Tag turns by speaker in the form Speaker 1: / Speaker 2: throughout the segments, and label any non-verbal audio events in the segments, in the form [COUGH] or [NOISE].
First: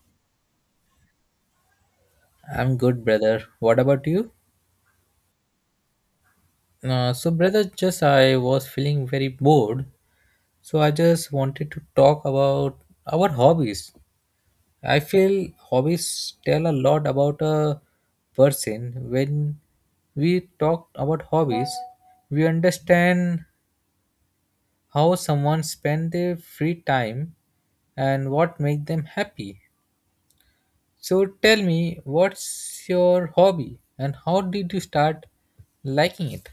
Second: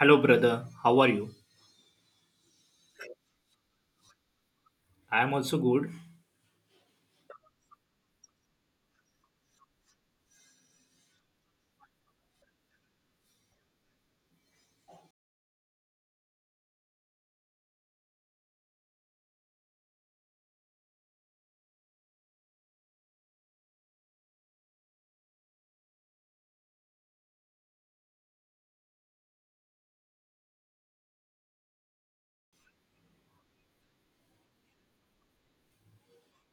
Speaker 1: Hello, brother. How are you?
Speaker 2: I'm good, brother. What about you?
Speaker 1: I am also good.
Speaker 2: So, brother, just I was feeling very bored, so I just wanted to talk about our hobbies. I feel hobbies tell a lot about a person. When we talk about hobbies, we understand how someone spend their free time and what make them happy. So, tell me, what's your hobby and how did you start liking it?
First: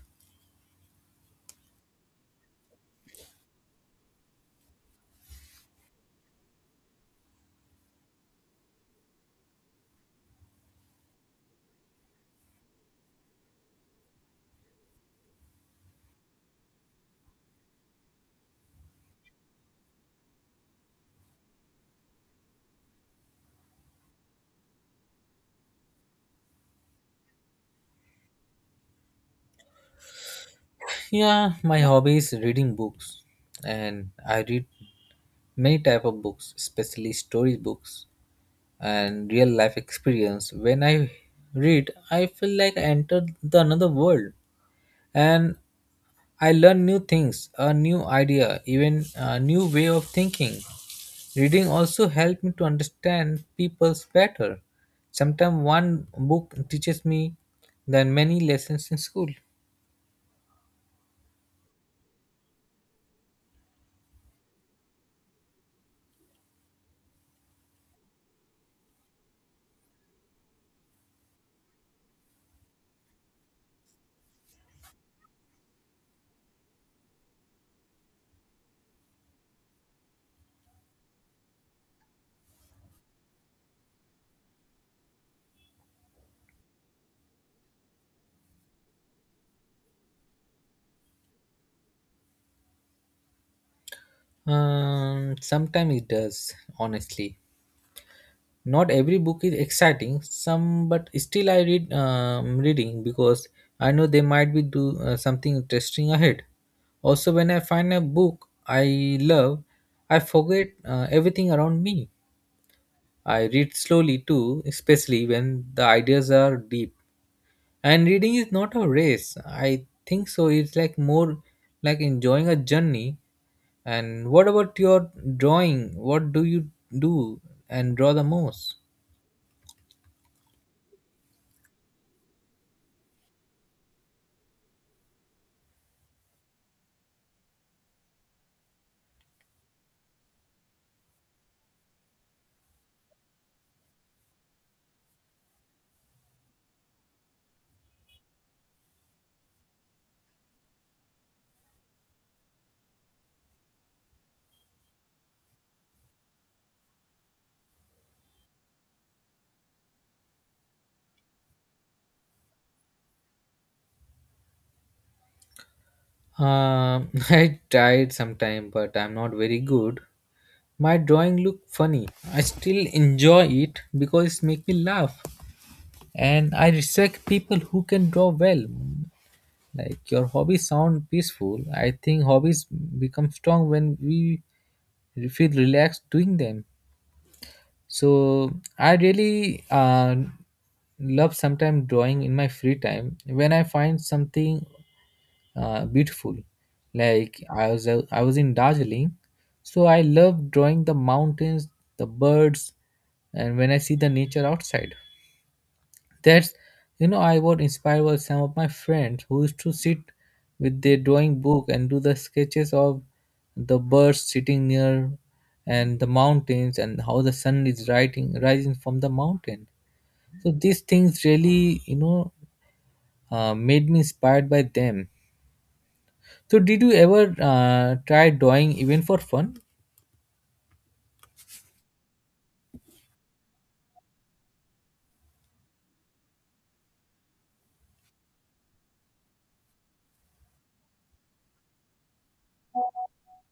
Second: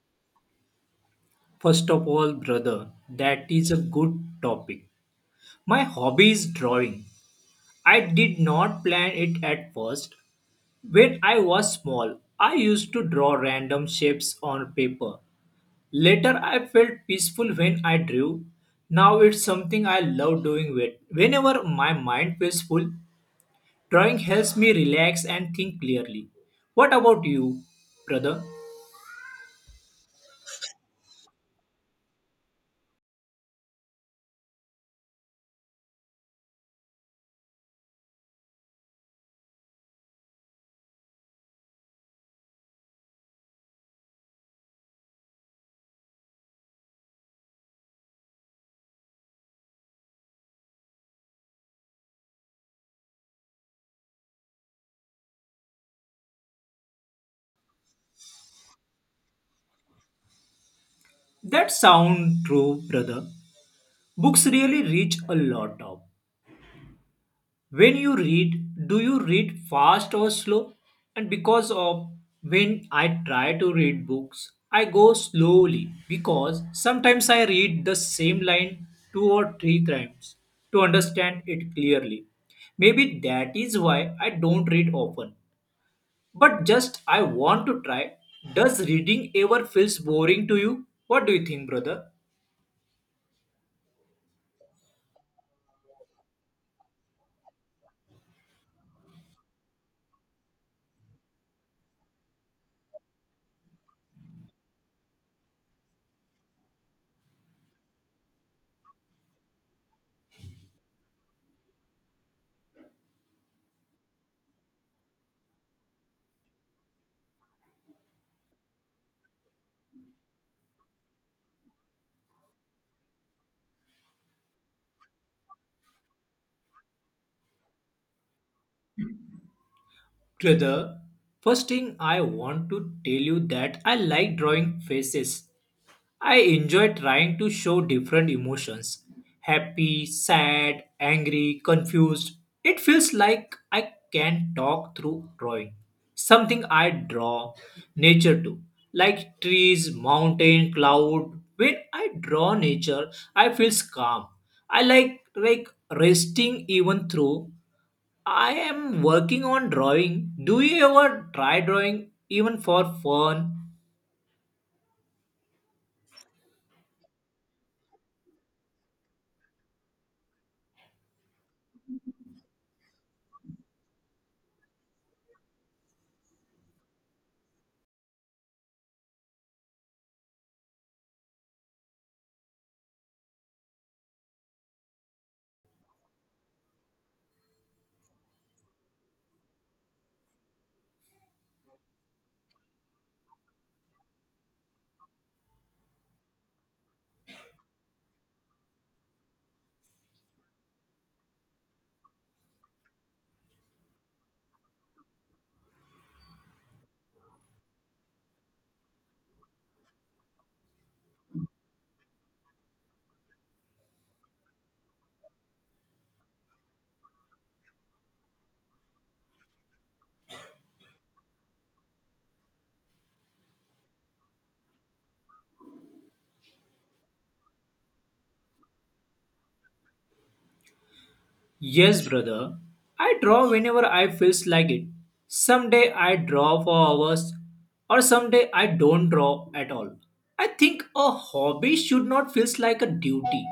Speaker 1: First of all, brother, that is a good topic. My hobby is drawing. I did not plan it at first. When I was small, I used to draw random shapes on paper. Later, I felt peaceful when I drew. Now it's something I love doing with. Whenever my mind feels full, drawing helps me relax and think clearly. What about you, brother?
Speaker 2: Yeah, my hobby is reading books, and I read many type of books, especially story books and real life experience. When I read, I feel like I enter the another world, and I learn new things, a new idea, even a new way of thinking. Reading also helped me to understand people's better. Sometimes one book teaches me than many lessons in school.
Speaker 1: That sound true, brother. Books really reach a lot of. When you read, do you read fast or slow? And because of when I try to read books, I go slowly because sometimes I read the same line two or three times to understand it clearly. Maybe that is why I don't read often. But just I want to try. Does reading ever feels boring to you? What do you think, brother?
Speaker 2: Sometimes it does, honestly. Not every book is exciting, some but still I reading because I know they might be do something interesting ahead. Also when I find a book I love, I forget everything around me. I read slowly too, especially when the ideas are deep, and reading is not a race, I think. So it's like more like enjoying a journey. And what about your drawing? What do you do and draw the most?
Speaker 1: Brother, first thing I want to tell you that I like drawing faces. I enjoy trying to show different emotions happy, sad, angry, confused. It feels like I can talk through drawing. Something I draw nature to, like trees, mountain, cloud. When I draw nature, I feel calm. I like resting even through I am working on drawing. Do you ever try drawing even for fun?
Speaker 2: [LAUGHS] I tried sometime, but I'm not very good. My drawing look funny. I still enjoy it because it make me laugh, and I respect people who can draw well. Like your hobbies sound peaceful. I think hobbies become strong when we feel relaxed doing them. So I really love sometimes drawing in my free time when I find something beautiful. Like I was in Darjeeling, so I love drawing the mountains, the birds, and when I see the nature outside. That's, I was inspired by some of my friends who used to sit with their drawing book and do the sketches of the birds sitting near, and the mountains, and how the sun is rising from the mountain. So these things really made me inspired by them. So, did you ever try drawing even for fun?
Speaker 1: Yes, brother. I draw whenever I feels like it. Someday I draw for hours or someday I don't draw at all. I think a hobby should not feels like a duty.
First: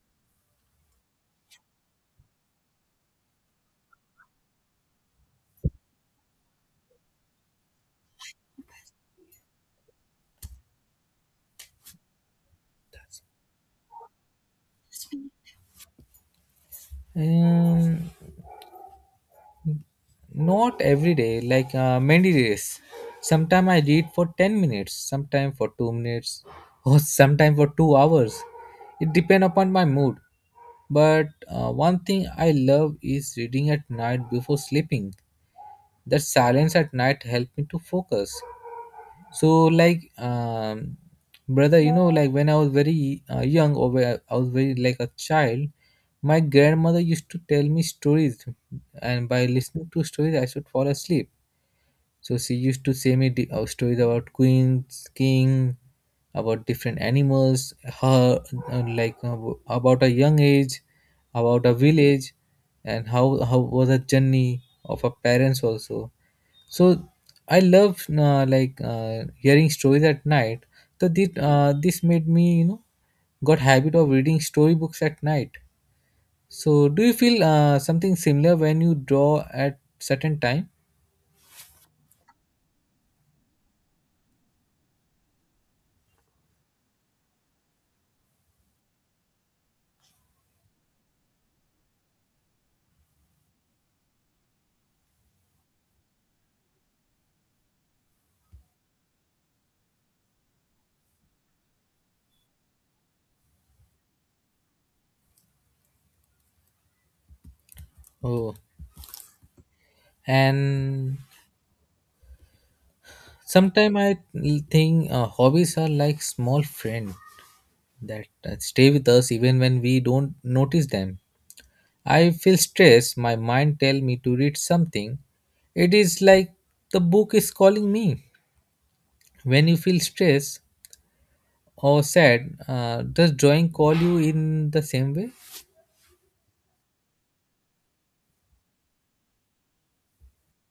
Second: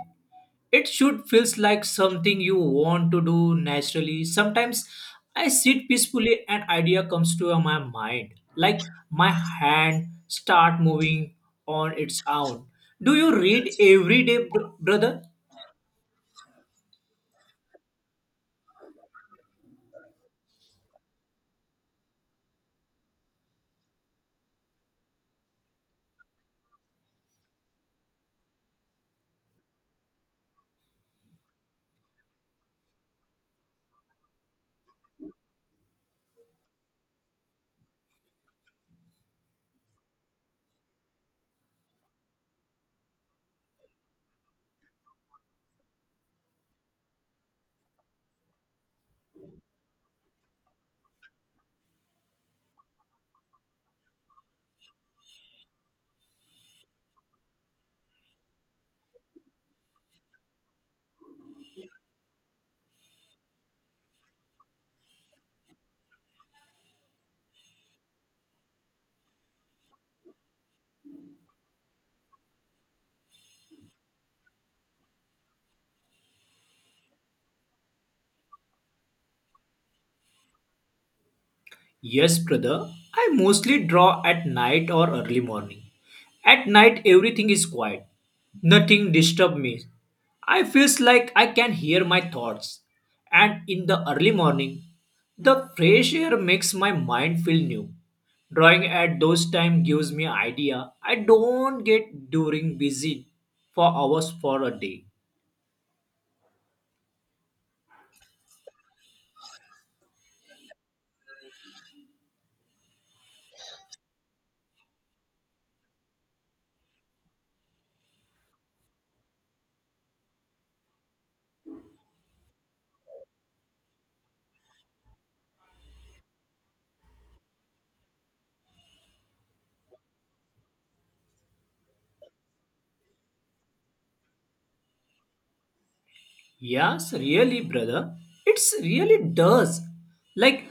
Speaker 1: It should feels like something you want to do naturally. Sometimes I sit peacefully and idea comes to my mind, like my hand start moving on its own. Do you read every day, brother?
Speaker 2: Um, Not every day, like many days. Sometimes I read for 10 minutes, sometimes for 2 minutes, or [LAUGHS] sometimes for 2 hours. It depends upon my mood. But one thing I love is reading at night before sleeping. The silence at night helps me to focus. So like brother, like when I was very young, or when I was very like a child, my grandmother used to tell me stories, and by listening to stories I should fall asleep. So she used to say me stories about queens, king, about different animals, her, like, about a young age, about a village, and how was a journey of her parents also. So I love like hearing stories at night. So this made me, got habit of reading storybooks at night. So do you feel something similar when you draw at certain time?
Speaker 1: Yes, brother. I mostly draw at night or early morning. At night everything is quiet. Nothing disturb me. I feels like I can hear my thoughts. And in the early morning, the fresh air makes my mind feel new. Drawing at those time gives me idea I don't get during busy for hours for a day.
Speaker 2: Oh, and sometime I think hobbies are like small friend that stay with us even when we don't notice them. I feel stressed. My mind tell me to read something. It is like the book is calling me. When you feel stressed or sad, does drawing call you in the same way?
Speaker 1: Yes, really, brother. It's really does. Like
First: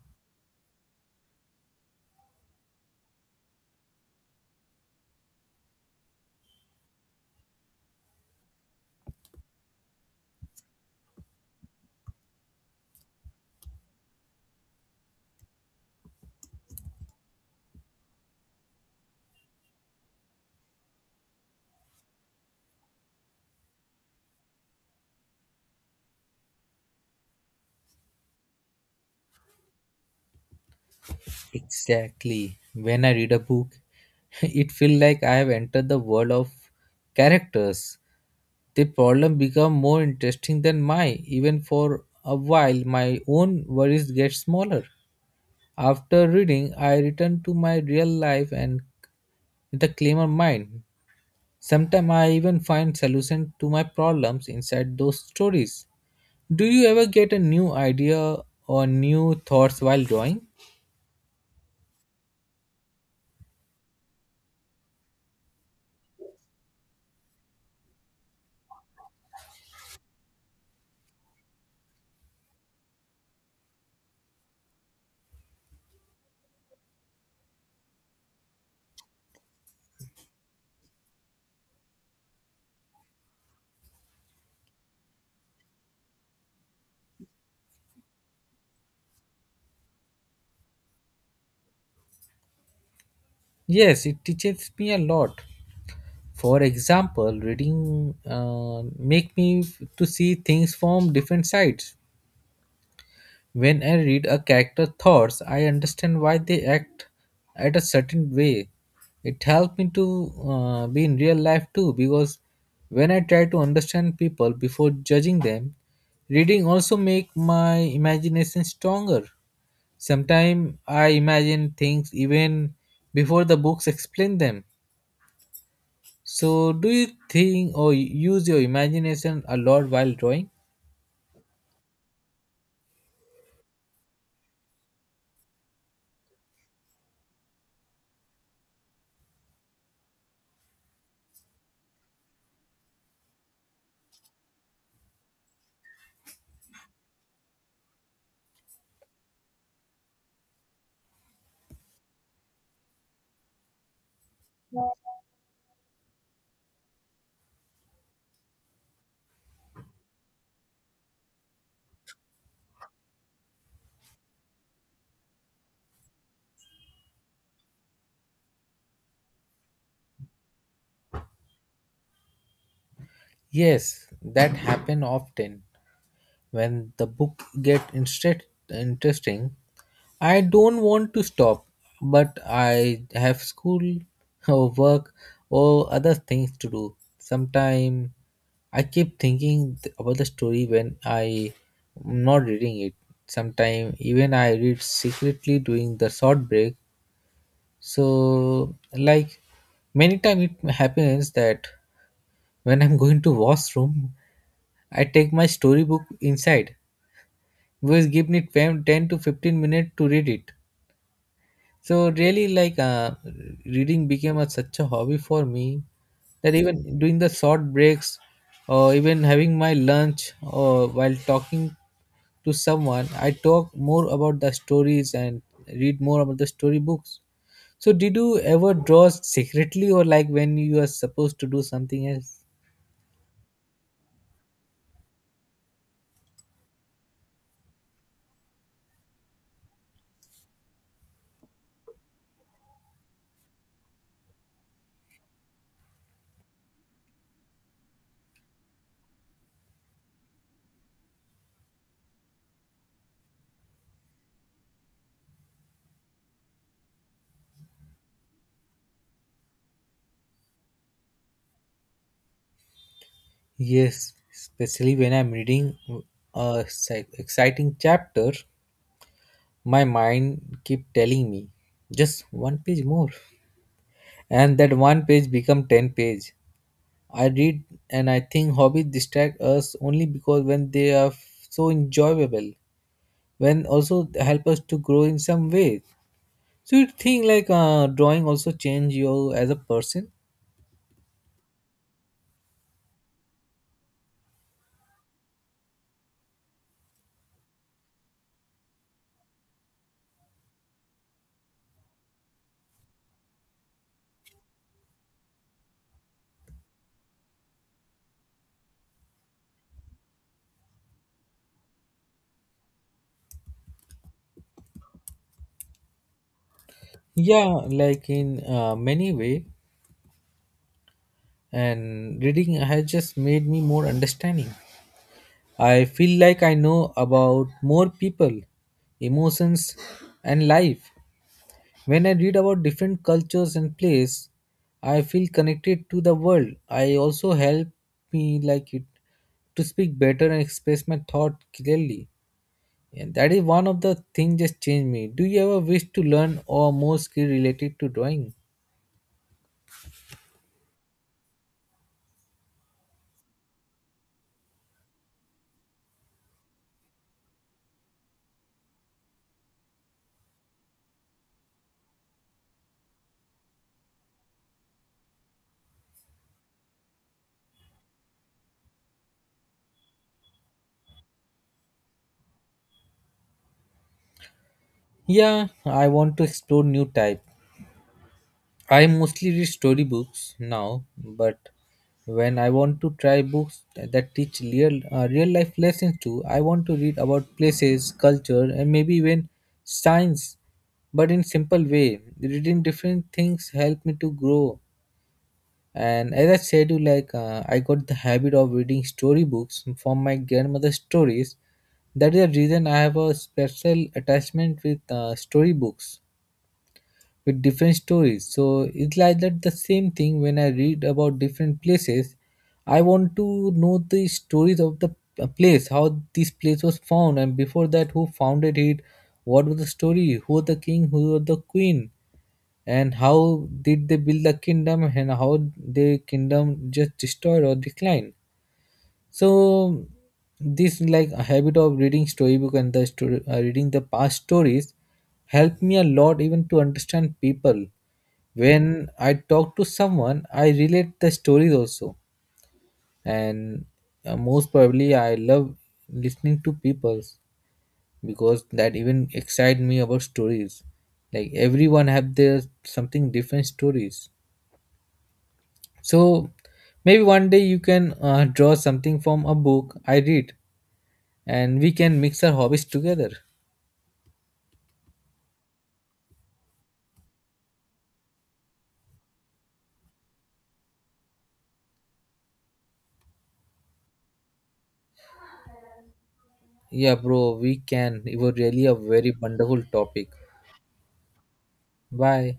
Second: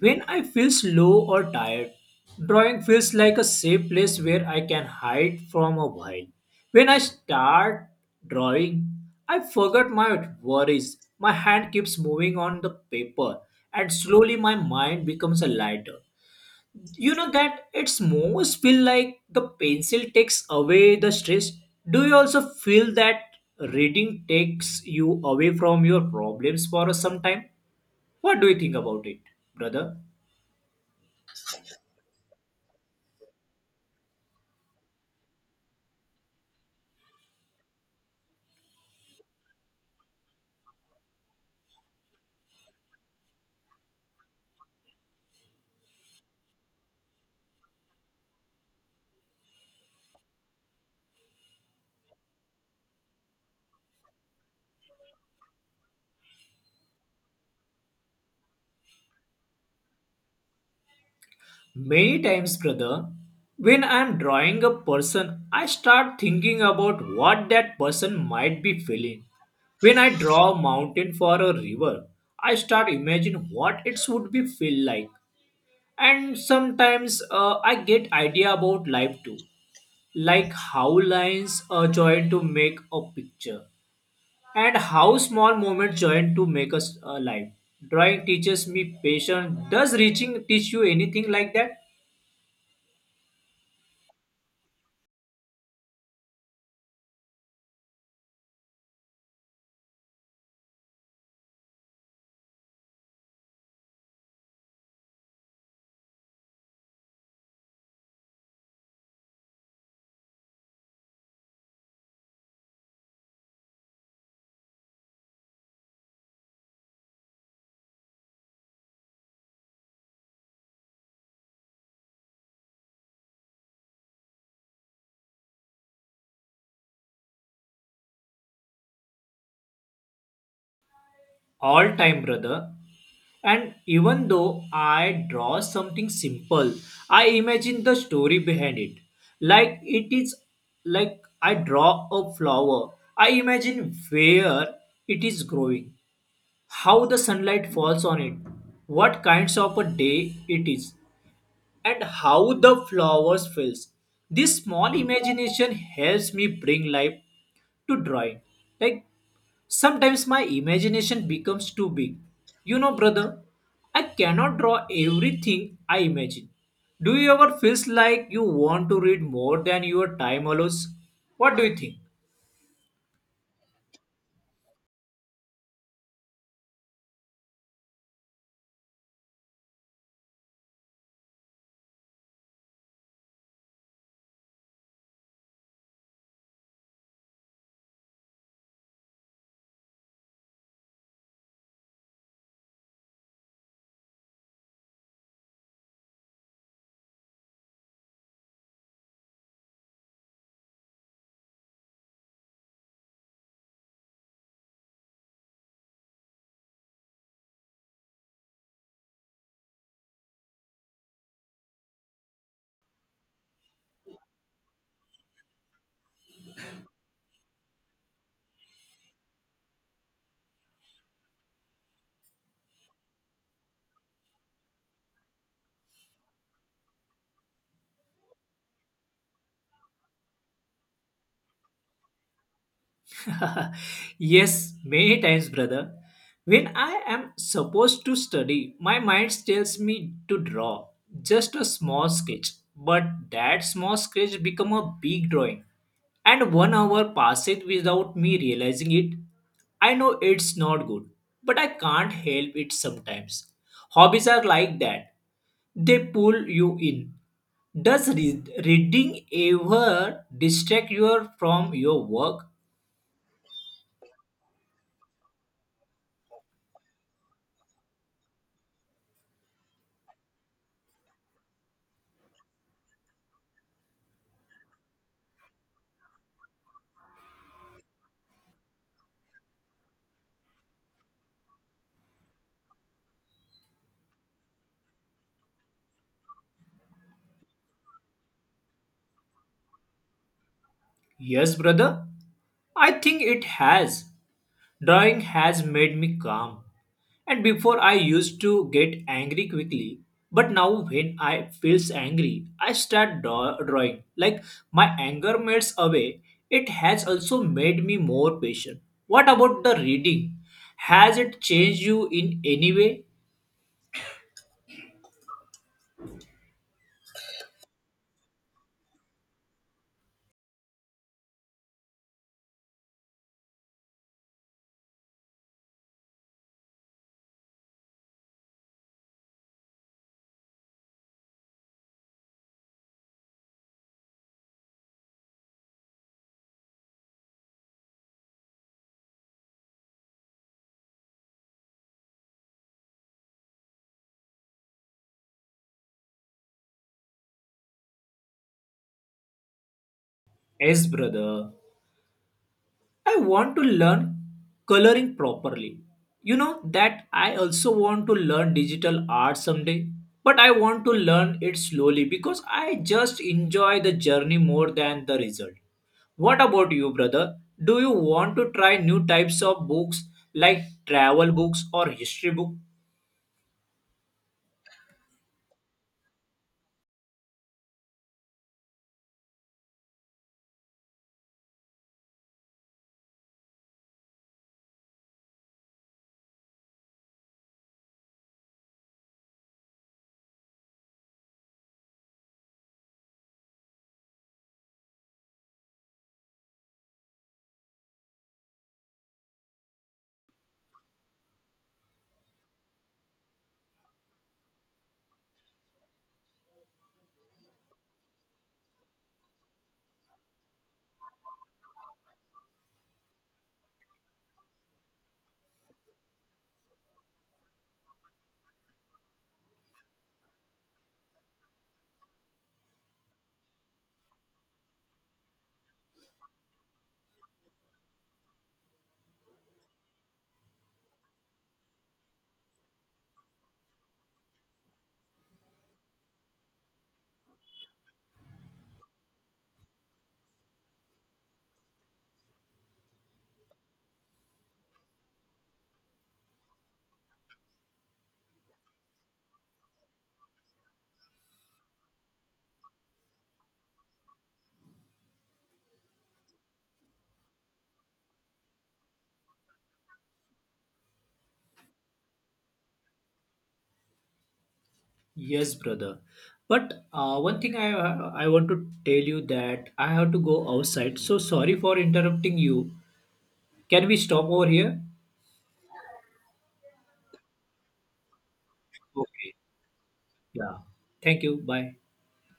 Speaker 1: when I feel slow or tired, drawing feels like a safe place where I can hide from a while. When I start drawing, I forget my worries. My hand keeps moving on the paper, and slowly my mind becomes a lighter. You know that it's most feel like the pencil takes away the stress. Do you also feel that reading takes you away from your problems for some time? What do you think about it, brother?
Speaker 2: Exactly. When I read a book, [LAUGHS] it feels like I have entered the world of characters. The problem become more interesting than mine. Even for a while, my own worries get smaller. After reading, I return to my real life and with a clearer mind. Sometimes I even find solution to my problems inside those stories. Do you ever get a new idea or new thoughts while drawing?
Speaker 1: Many times, brother. When I'm drawing a person, I start thinking about what that person might be feeling. When I draw a mountain for a river, I start imagine what it would be feel like. And sometimes I get idea about life too, like how lines join to make a picture, and how small moments join to make us a life. Drawing teaches me patience. Does reaching teach you anything like that?
Speaker 2: Yes, it teaches me a lot. For example, reading make me to see things from different sides. When I read a character's thoughts, I understand why they act at a certain way. It helped me to be in real life too, because when I try to understand people before judging them, reading also make my imagination stronger. Sometimes I imagine things even before the books explain them. So, do you think or use your imagination a lot while drawing?
Speaker 1: All time, brother. And even though I draw something simple, I imagine the story behind it. Like it is like I draw a flower. I imagine where it is growing how the sunlight falls on it, what kinds of a day it is, and how the flowers feels. This small imagination helps me bring life to drawing. Like sometimes my imagination becomes too big. You know, brother, I cannot draw everything I imagine. Do you ever feel like you want to read more than your time allows? What do you think?
Speaker 2: Yes, that happen often when the book get instead interesting. I don't want to stop, but I have school [LAUGHS] or work or other things to do. Sometimes I keep thinking about the story when I am not reading it. Sometimes even I read secretly during the short break. So like many times it happens that when I'm [LAUGHS] going to washroom, I take my storybook inside, which give me 10 to 15 minutes to read it. So really, like reading became such a hobby for me that even during the short breaks, or even having my lunch, or while talking to someone, I talk more about the stories and read more about the story books. So did you ever draw secretly, or like when you are supposed to do something else?
Speaker 1: [LAUGHS] Yes, many times, brother. When I am supposed to study, my mind tells me to draw just a small sketch. But that small sketch become a big drawing, and 1 hour passes without me realizing it. I know it's not good, but I can't help it sometimes. Hobbies are like that; they pull you in. Does reading ever distract you from your work?
Speaker 2: Yes, especially when I'm reading a exciting chapter, my mind keep telling me just one page more, and that one page become 10 page I read. And I think hobbies distract us only because when they are so enjoyable, when also help us to grow in some way. So you think like drawing also change you as a person?
Speaker 1: Yes, brother. I think it has. Drawing has made me calm. And before I used to get angry quickly, but now when I feels angry, I start drawing. Like my anger melts away. It has also made me more patient. What about the reading? Has it changed you in any way?
Speaker 2: Yeah, like in many way, and reading has just made me more understanding. I feel like I know about more people, emotions, and life. When I read about different cultures and places, I feel connected to the world. I also help me like it to speak better and express my thought clearly. And that is one of the things just changed me. Do you ever wish to learn or more skill related to drawing?
Speaker 1: Yes, brother. I want to learn coloring properly. You know that I also want to learn digital art someday, but I want to learn it slowly because I just enjoy the journey more than the result. What about you, brother? Do you want to try new types of books like travel books or history book?
Speaker 2: Yeah, I want to explore new type. I mostly read storybooks now, but when I want to try books that teach real life lessons too, I want to read about places, culture, and maybe even science, but in simple way. Reading different things help me to grow. And as I said, you like I got the habit of reading storybooks from my grandmother's stories. That is the reason I have a special attachment with storybooks with different stories. So it's like that the same thing when I read about different places. I want to know the stories of the place, how this place was found, and before that, who founded it, what was the story, who was the king, who was the queen, and how did they build the kingdom, and how their kingdom just destroyed or declined. So this like a habit of reading storybook and the story reading the past stories helped me a lot, even to understand people. When I talk to someone I relate the stories also. And most probably I love listening to people's, because that even excite me about stories. Like everyone have their something different stories. So maybe one day you can draw something from a book I read, and we can mix our hobbies together.
Speaker 1: Yes, brother. But one thing I want to tell you that I have to go outside. So sorry for interrupting you. Can we stop over here?
Speaker 2: Yeah, bro, we can. It was really a very
Speaker 1: Okay.
Speaker 2: wonderful topic.
Speaker 1: Yeah. Thank you. Bye.
Speaker 2: Bye.